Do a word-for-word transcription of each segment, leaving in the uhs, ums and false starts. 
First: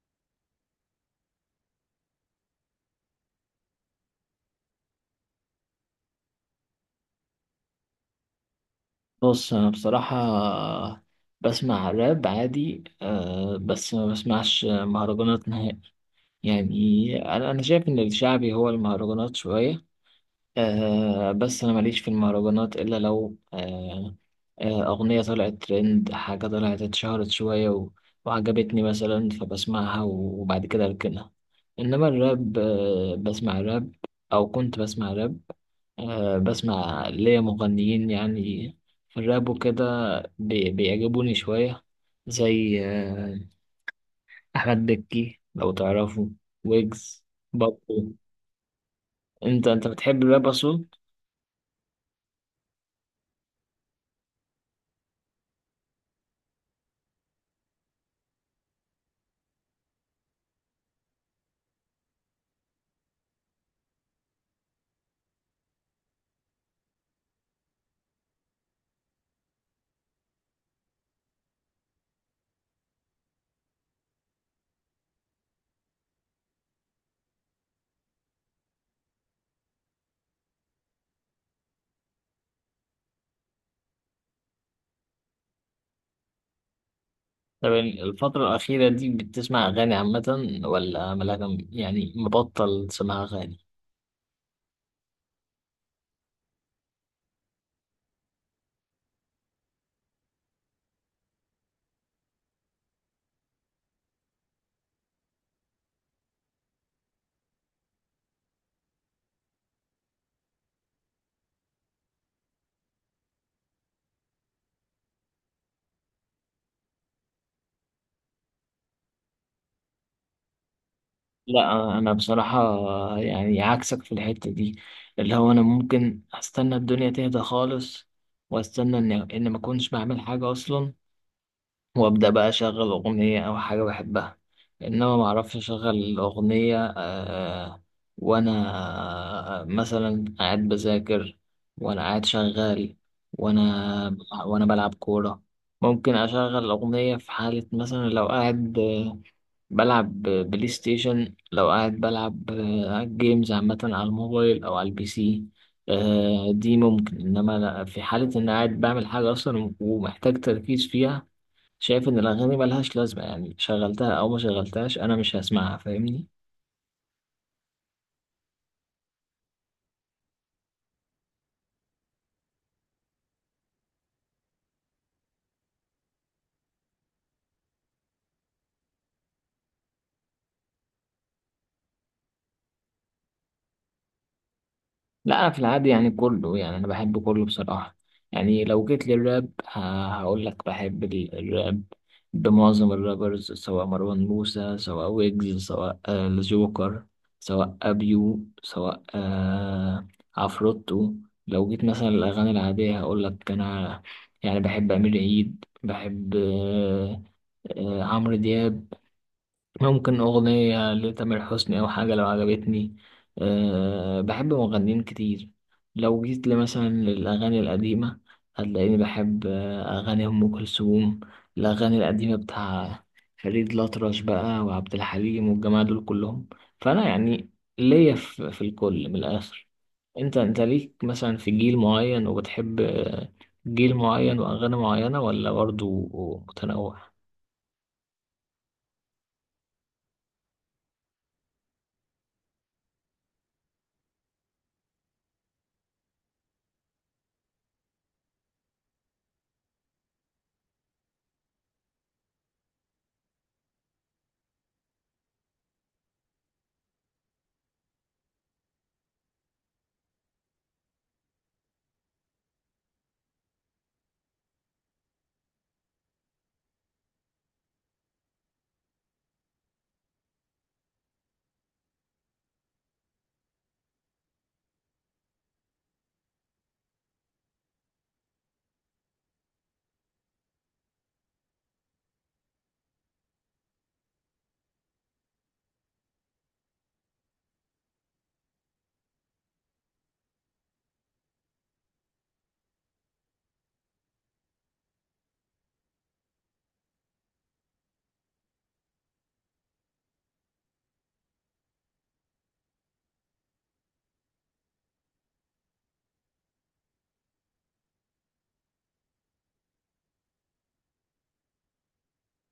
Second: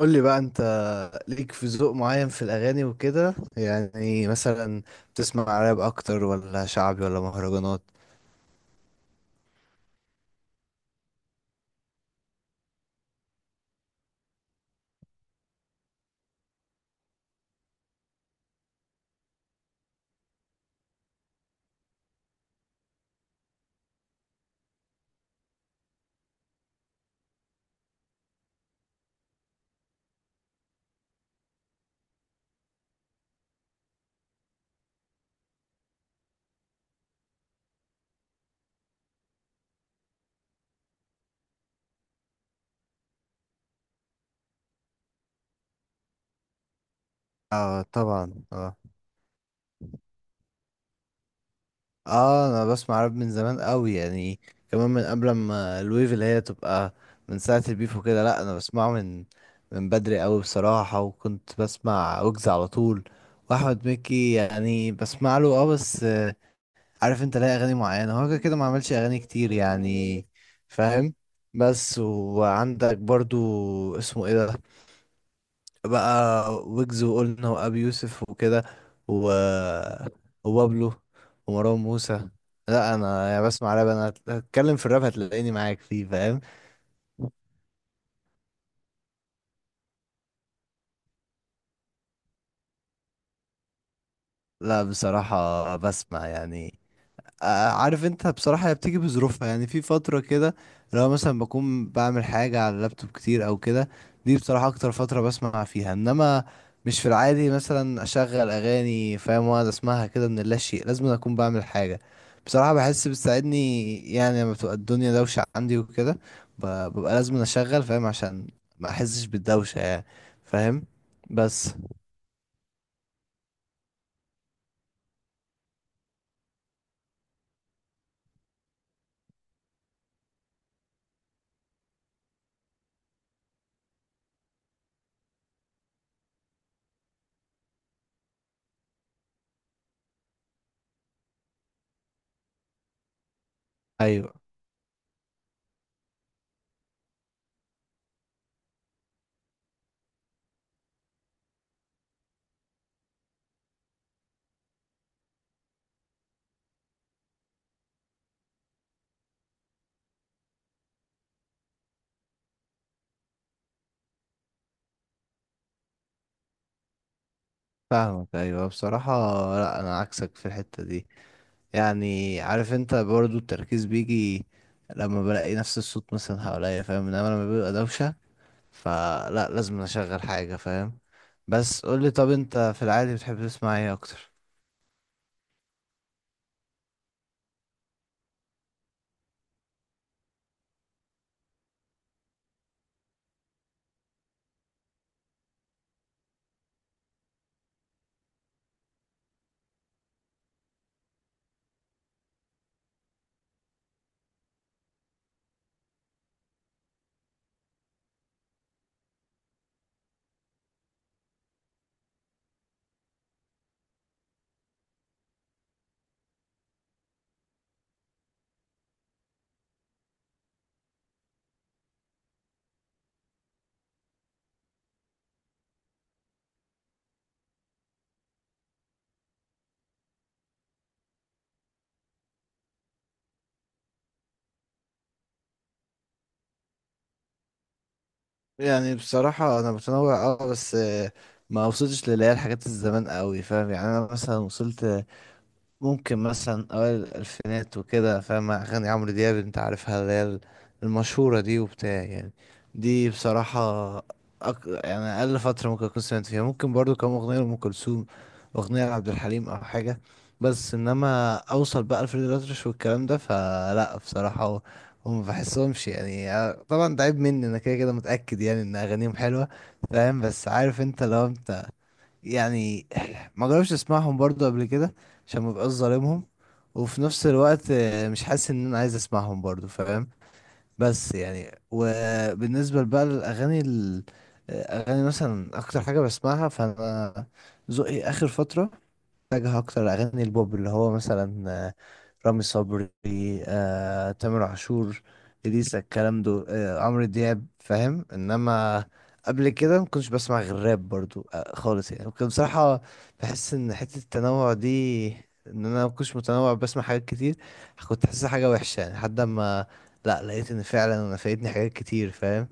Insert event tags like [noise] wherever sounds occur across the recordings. قول لي بقى انت، ليك في ذوق معين في الاغاني وكده يعني؟ مثلا بتسمع راب اكتر ولا شعبي ولا مهرجانات؟ بص، انا بصراحة بسمع راب عادي أه، بس ما بسمعش مهرجانات نهائي. يعني انا انا شايف ان الشعبي هو المهرجانات شوية. آه بس أنا ماليش في المهرجانات إلا لو آه آه أغنية طلعت ترند، حاجة طلعت اتشهرت شوية و- وعجبتني مثلا، فبسمعها وبعد كده أركنها. إنما الراب آه بسمع راب، أو كنت بسمع راب. آه بسمع ليا مغنيين يعني في الراب وكده بي- بيعجبوني شوية، زي آه، أحمد بكي لو تعرفه، ويجز، اه، بابلو. طبعا. اه. أنت أنت بتحب الراب أصلا؟ اه انا بسمع راب من زمان قوي يعني، كمان من قبل ما الويف اللي هي تبقى، من ساعة البيف وكده. لا، انا بسمعه من من بدري قوي بصراحة، وكنت بسمع ويجز على طول واحمد مكي. يعني بسمع له، اه بس عارف انت ليه اغاني معينه، هو كده كده ما عملش اغاني كتير يعني. فاهم؟ بس، وعندك برضو، اسمه ايه ده بقى، ويجز وقلنا وابي يوسف وكده، و... وبابلو، ومروان موسى. لا انا يعني بسمع راب، انا هتكلم في الراب هتلاقيني معاك فيه، فاهم؟ طب الفترة الأخيرة دي بتسمع أغاني عامة ولا ملاك؟ يعني مبطل تسمع أغاني؟ لا، بصراحه بسمع يعني. آه، عارف انت، بصراحة هي بتيجي بظروفها. يعني في فترة كده، لو مثلا بكون بعمل حاجة على اللابتوب كتير او كده، دي بصراحة اكتر فترة بسمع فيها. انما مش في العادي مثلا اشغل اغاني، فاهم؟ واقعد اسمعها كده من لا شيء. لازم اكون بعمل حاجة. بصراحة بحس بتساعدني، يعني لما بتبقى الدنيا دوشة عندي وكده، ب- ببقى لازم اشغل، فاهم؟ عشان ما احسش بالدوشة يعني. فاهم؟ بس. لا أنا بصراحة يعني عكسك في الحتة دي، اللي هو أنا ممكن أستنى الدنيا تهدى خالص وأستنى إن إن ما أكونش بعمل حاجة أصلا، وابدا بقى اشغل اغنيه او حاجه بحبها. انما ما اعرفش اشغل اغنيه آه، وانا آه، مثلا قاعد بذاكر، وانا قاعد شغال، وانا ايوه، وانا بلعب كوره، ممكن اشغل اغنيه. في حاله مثلا لو قاعد آه، بلعب بلاي ستيشن، لو قاعد بلعب آه، جيمز عامه على الموبايل او على البي سي، آه، دي ممكن. انما لا- في حاله ان قاعد بعمل حاجه اصلا ومحتاج تركيز فيها، شايف ان الاغاني ملهاش لازمه يعني، شغلتها او ما شغلتهاش انا مش هسمعها، فاهمني. فاهمك. ايوه بصراحة، لا انا عكسك في الحتة دي. يعني عارف انت برضو التركيز بيجي لما بلاقي نفس الصوت مثلا حواليا، فاهم؟ انما لما بيبقى دوشة فلا، لازم اشغل حاجة، فاهم؟ بس قولي، طب انت في العادي بتحب تسمع ايه اكتر؟ لا، انا في العادي يعني كله، يعني انا بحب كله بصراحه. يعني لو جيت للراب، ه- هقول لك بحب ال- الراب بمعظم الرابرز، سواء مروان موسى، سواء ويجز، سواء آه، الجوكر، سواء ابيو، سواء آه، عفروتو. لو جيت مثلا الاغاني العاديه هقول لك انا يعني بحب امير عيد، بحب آه، آه، عمرو دياب، ممكن أغنية لتامر حسني أو حاجة لو عجبتني. أه بحب مغنيين كتير. لو جيت لي مثلا للأغاني القديمة هتلاقيني بحب آه، أغاني أم كلثوم، الأغاني القديمة بتاع فريد الأطرش بقى، وعبد الحليم، والجماعة دول كلهم. فأنا يعني ليا في, في الكل من الآخر. أنت أنت ليك مثلا في جيل معين وبتحب آه، جيل معين وأغاني معينة، ولا برضه متنوع؟ يعني بصراحة انا متنوع، اه بس آه، ما وصلتش للي هي الحاجات الزمان قوي، فاهم؟ يعني انا مثلا وصلت ممكن مثلا اوائل الالفينات وكده، فاهم؟ اغاني عمرو دياب انت عارفها، اللي هي المشهوره دي وبتاع يعني. دي بصراحه أك... يعني اقل فتره ممكن اكون سمعت فيها، ممكن برضو كم اغنيه لام كلثوم، اغنيه لعبد الحليم او حاجه. بس انما اوصل بقى لفريد الأطرش والكلام ده فلا، بصراحه هو- هم ما بحسهمش يعني. آه، طبعا ده عيب مني انا، كده كده متاكد يعني ان اغانيهم حلوه، فاهم؟ بس عارف انت، لو انت يعني ما جربش اسمعهم برضو قبل كده، عشان ما بقاش ظالمهم. وفي نفس الوقت آه، مش حاسس ان انا عايز اسمعهم برضو، فاهم؟ بس يعني، وبالنسبه بقى للاغاني ال- اغاني، مثلا اكتر حاجه بسمعها فانا، ذوقي اخر فتره اتجه اكتر اغاني البوب، اللي هو مثلا رامي صبري، آه، تامر عاشور، إليسا، الكلام ده، آه، عمرو دياب، فاهم؟ انما قبل كده ما كنتش بسمع غير راب برضو، آه، خالص يعني. كنت بصراحة بحس ان حتة التنوع دي، ان انا ما كنتش متنوع بسمع حاجات كتير، كنت حاسسها حاجة وحشة، يعني لحد ما، لا لقيت ان فعلا انا فايتني حاجات كتير، فاهم؟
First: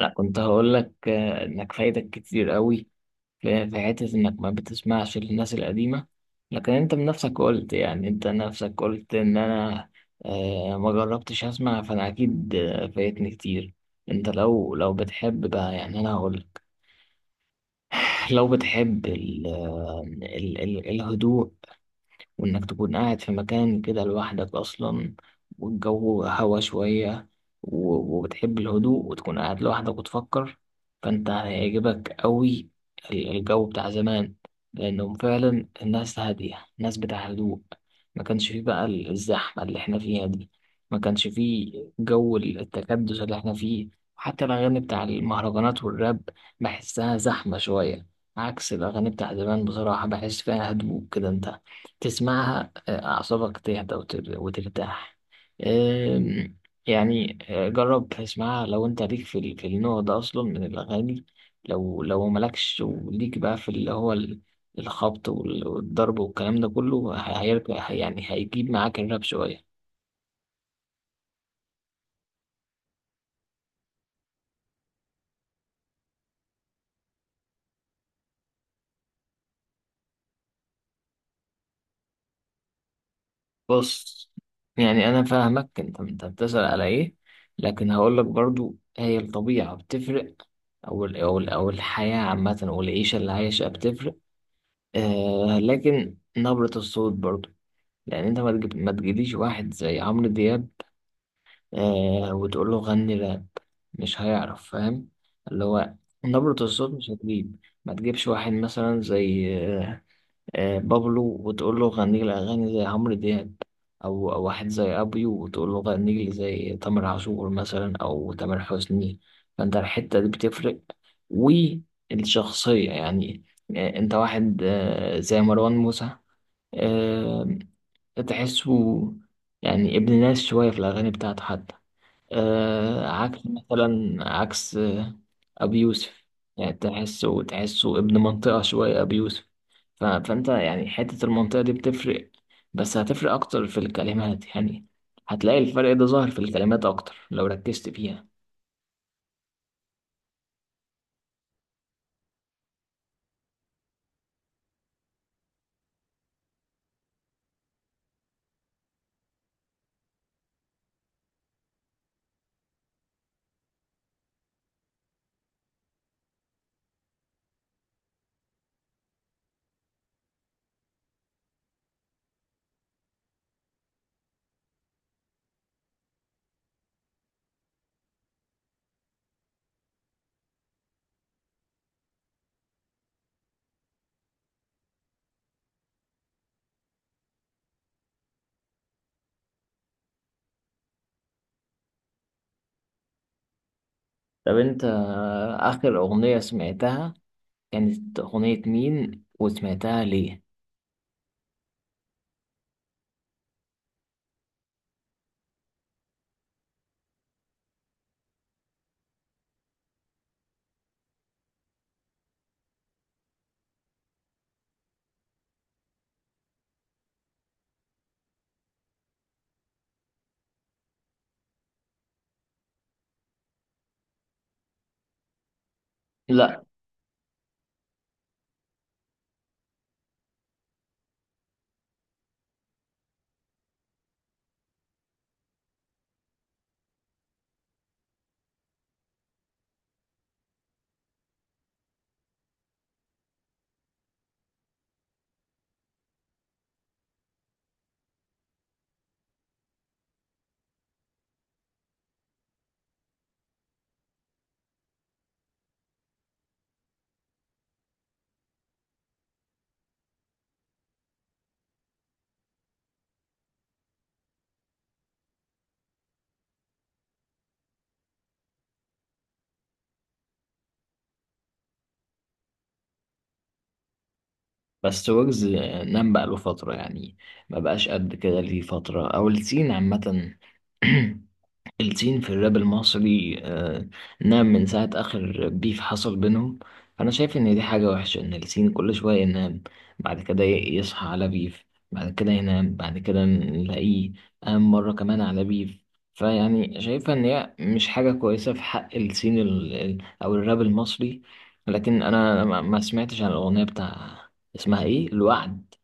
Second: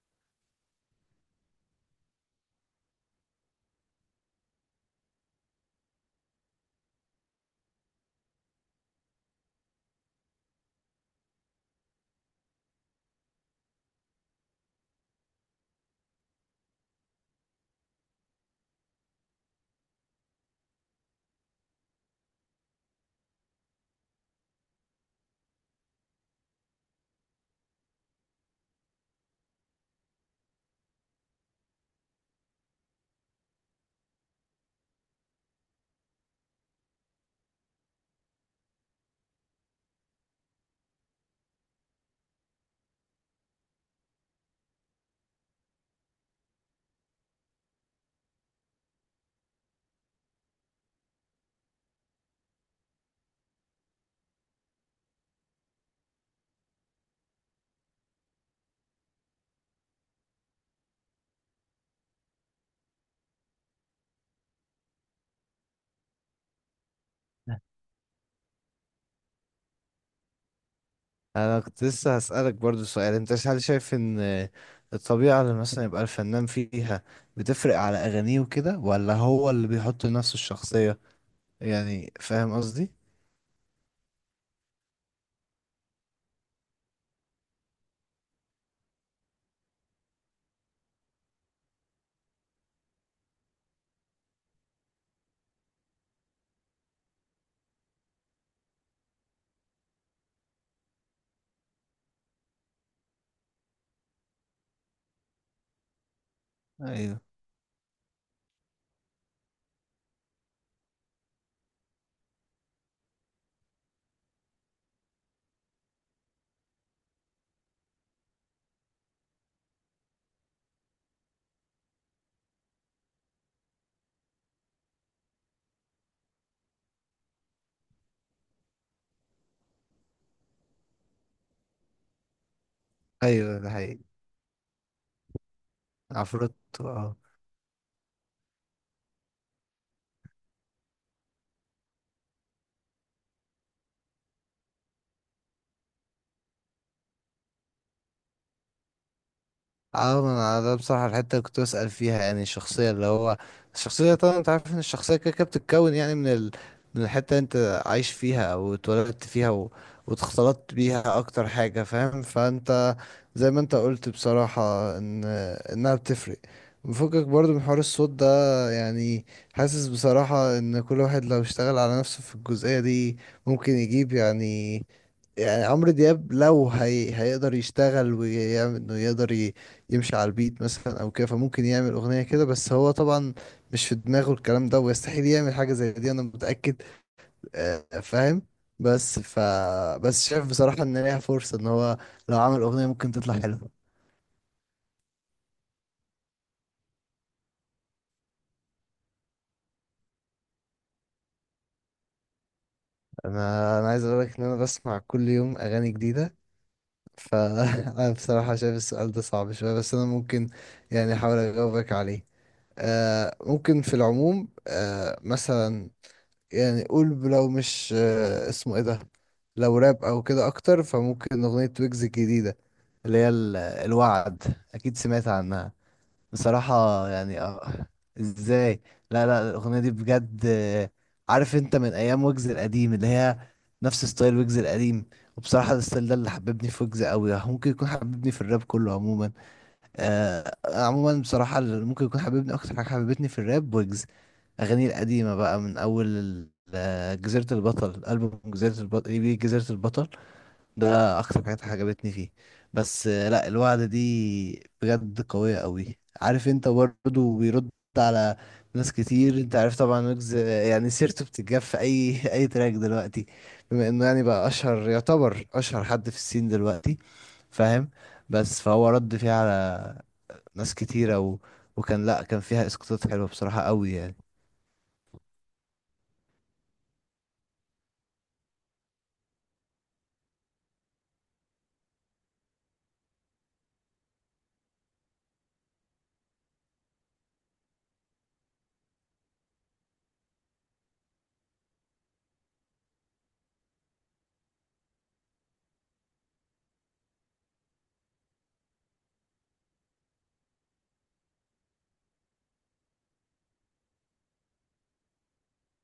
انا كنت هقول لك آه، انك فايدك كتير قوي، في في حته انك ما بتسمعش للناس القديمه. لكن انت بنفسك قلت، يعني انت نفسك قلت ان انا آه، ما جربتش اسمع، فانا اكيد آه، فايتني كتير. انت لو لو بتحب بقى يعني، انا هقول لك، [sighs] لو بتحب ال آه، ال ال الهدوء وإنك تكون قاعد في مكان كده لوحدك أصلا، والجو هوا شوية، و- وبتحب الهدوء وتكون قاعد لوحدك وتفكر، فأنت هيعجبك أوي ال- الجو بتاع زمان، لأنهم فعلا الناس هادية، الناس بتاع هدوء. ما كانش فيه بقى ال- الزحمة اللي احنا فيها دي، ما كانش فيه جو التكدس اللي احنا فيه. حتى الأغاني بتاع المهرجانات والراب بحسها زحمة شوية، عكس الأغاني بتاع زمان، بصراحة بحس فيها هدوء كده. أنت تسمعها آه، أعصابك تهدى، وتر- وترتاح. آم، يعني آه، جرب تسمعها لو أنت ليك في ال- في النوع ده أصلا من الأغاني. لو لو مالكش وليك بقى في اللي هو ال- الخبط وال- والضرب والكلام ده كله، ه- هيرجع يعني هيجيب معاك الراب شوية. انا كنت لسه هسألك برضو سؤال، انت هل شايف ان الطبيعة اللي مثلا يبقى الفنان فيها بتفرق على اغانيه وكده، ولا هو اللي بيحط لنفسه الشخصية؟ يعني فاهم قصدي؟ بص، يعني أنا فاهمك، أنت أنت بتسأل على إيه، لكن هقولك برضو هي الطبيعة بتفرق، أو ال- أو ال- أو الحياة عامة والعيشة اللي عايشها بتفرق. آه لكن نبرة الصوت برضو يعني، انت ما تجيب، ما تجيليش واحد زي عمرو دياب آه وتقول له غني راب، مش هيعرف، فاهم، اللي هو نبرة الصوت مش ايوه، هتجيب. ما تجيبش واحد مثلا زي آه آه بابلو وتقول له غني لي اغاني زي عمرو دياب، او او واحد زي ابيو وتقول له غني لي زي تامر عاشور مثلا او تامر حسني. فانت الحتة دي بتفرق، والشخصية يعني. آه انت واحد آه زي مروان موسى، آه، تحسه يعني ابن ناس شوية في الأغاني بتاعته حتى، آه، عكس ايوه، ده حقيقي. مثلا عكس آه، أبي يوسف. عفروت. يعني تحسه تحسه ابن منطقة شوية أبي يوسف. ف- فأنت يعني حتة المنطقة دي بتفرق، بس هتفرق أكتر في الكلمات يعني، هتلاقي الفرق ده ظاهر في الكلمات أكتر لو ركزت فيها. اه، ما انا ده بصراحة الحتة اللي كنت بسأل فيها، يعني الشخصية اللي هو، الشخصية طبعا انت عارف ان الشخصية كده كده بتتكون يعني من ال... من الحتة اللي انت عايش فيها او اتولدت فيها و... واتخلطت بيها، اكتر حاجة فاهم؟ فانت زي ما انت قلت بصراحة ان انها بتفرق، مفكك برضو من حوار الصوت ده يعني. حاسس بصراحة ان كل واحد لو اشتغل على نفسه في الجزئية دي ممكن يجيب يعني يعني عمرو دياب لو هي... هيقدر يشتغل ويعمل انه يقدر ي... يمشي على البيت مثلا او كده، فممكن يعمل اغنية كده. بس هو طبعا مش في دماغه الكلام ده، ويستحيل يعمل حاجة زي دي، انا متأكد. آه، فاهم؟ بس ف بس شايف بصراحة ان ليها فرصة، ان هو لو عمل اغنية ممكن تطلع حلوة. طب أنت آه، آخر أغنية سمعتها، كانت أغنية مين وسمعتها ليه؟ انا انا عايز اقول لك ان انا بسمع كل يوم اغاني جديدة، فانا [laughs] بصراحة شايف السؤال ده صعب شوية، بس انا ممكن يعني احاول اجاوبك عليه. آه، ممكن في العموم، آه مثلا يعني، قول لو مش آه، اسمه ايه ده، لو راب او كده اكتر، فممكن اغنية ويجز الجديدة، اللي هي ال- الوعد. اكيد سمعت عنها؟ لا بصراحة يعني آه، ازاي. لا لا، الاغنية دي بجد آه، عارف انت من ايام ويجز القديم، اللي هي نفس ستايل ويجز القديم. وبصراحة الستايل ده اللي حببني في ويجز قوي، ممكن يكون حببني في الراب كله عموما. آه عموما بصراحة اللي ممكن يكون حبيبني أكتر حاجة حبيبتني في الراب، ويجز أغانيه القديمة بقى من أول ال- آه، جزيرة البطل، ألبوم جزيرة البطل إي بي جزيرة البطل. ده أكتر حاجات عجبتني فيه. بس آه لأ، الوعد دي بجد قوية قوي. عارف أنت برضه بيرد على ناس كتير، أنت عارف طبعا ويجز، آه، يعني سيرته بتتجاب في أي [laughs] أي تراك دلوقتي، بما إنه يعني بقى أشهر، يعتبر أشهر حد في السين دلوقتي، فاهم؟ بس فهو رد فيه على ناس كتيرة و... وكان، لأ كان فيها اسقاطات حلوة بصراحة قوي يعني. بس ويجز نام بقاله فترة يعني، ما بقاش قد كده ليه فترة، أو السين عامة. [clears throat] السين في الراب المصري آه، نعم، من ساعة آخر بيف حصل بينهم. فأنا شايف إن دي حاجة وحشة إن السين كل شوية ينام، بعد كده ي- يصحى على بيف، بعد كده ينام، بعد كده نلاقيه قام مرة كمان على بيف. فيعني شايفها إن هي مش حاجة كويسة في حق السين ال- ال- أو الراب المصري. لكن أنا ما ما سمعتش عن الأغنية بتاع، اسمها إيه، الوعد.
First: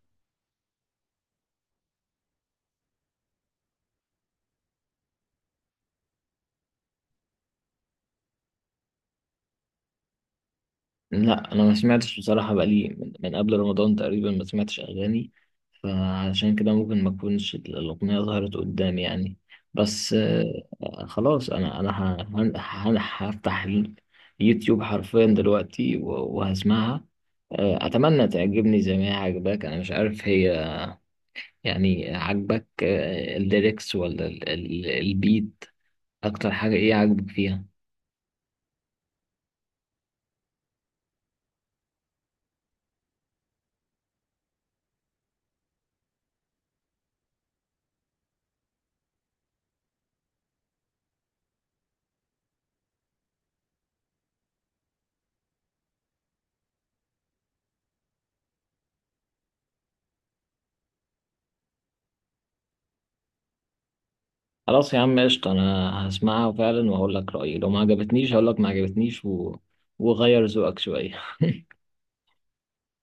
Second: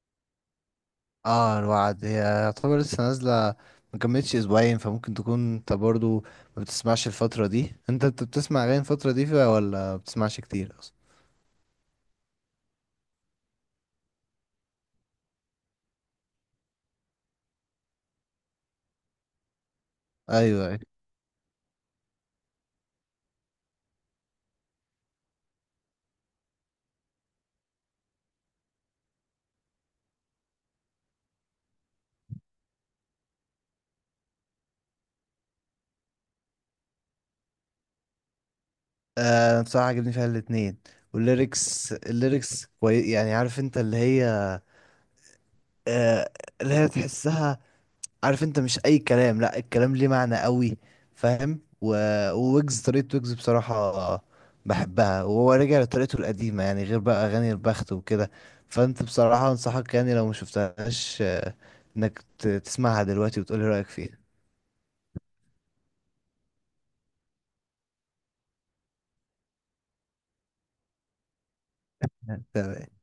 اه، الوعد هي يعتبر لسه نازلة، ما كملتش اسبوعين، فممكن تكون انت برضو ما بتسمعش الفترة دي. انت انت بتسمع اغاني الفترة دي فيها ولا ما بتسمعش كتير اصلا؟ لا انا ما سمعتش بصراحه، بقالي من, من قبل رمضان تقريبا ما سمعتش اغاني، فعشان كده ممكن ما تكونش الاغنيه ظهرت قدامي يعني. بس ايوه، ايوه. آه، خلاص انا انا ه- هن- هن- هفتح اليوتيوب حرفيا دلوقتي و- وهسمعها. آه، اتمنى تعجبني زي ما هي عجباك. انا مش عارف هي يعني عجبك آه، الليركس ولا ال- ال- البيت، اكتر حاجه ايه عجبك فيها؟ آه، بصراحة عجبني فيها الاتنين، والليركس. الليركس كوي... يعني عارف انت اللي هي آه اللي هي تحسها. عارف انت مش اي كلام، لا الكلام ليه معنى قوي، فاهم؟ و... وويجز، طريقة ويجز بصراحة بحبها، وهو رجع لطريقته القديمة يعني، غير بقى اغاني البخت وكده. فانت بصراحة انصحك يعني لو ما شفتهاش، آه، انك ت- تسمعها دلوقتي وتقولي رأيك فيها. خلاص يا عم قشطة، أنا هسمعها فعلا وهقول لك رأيي. لو ما عجبتنيش هقول لك ما عجبتنيش و... وغير ذوقك شوية. [laughs] تمام.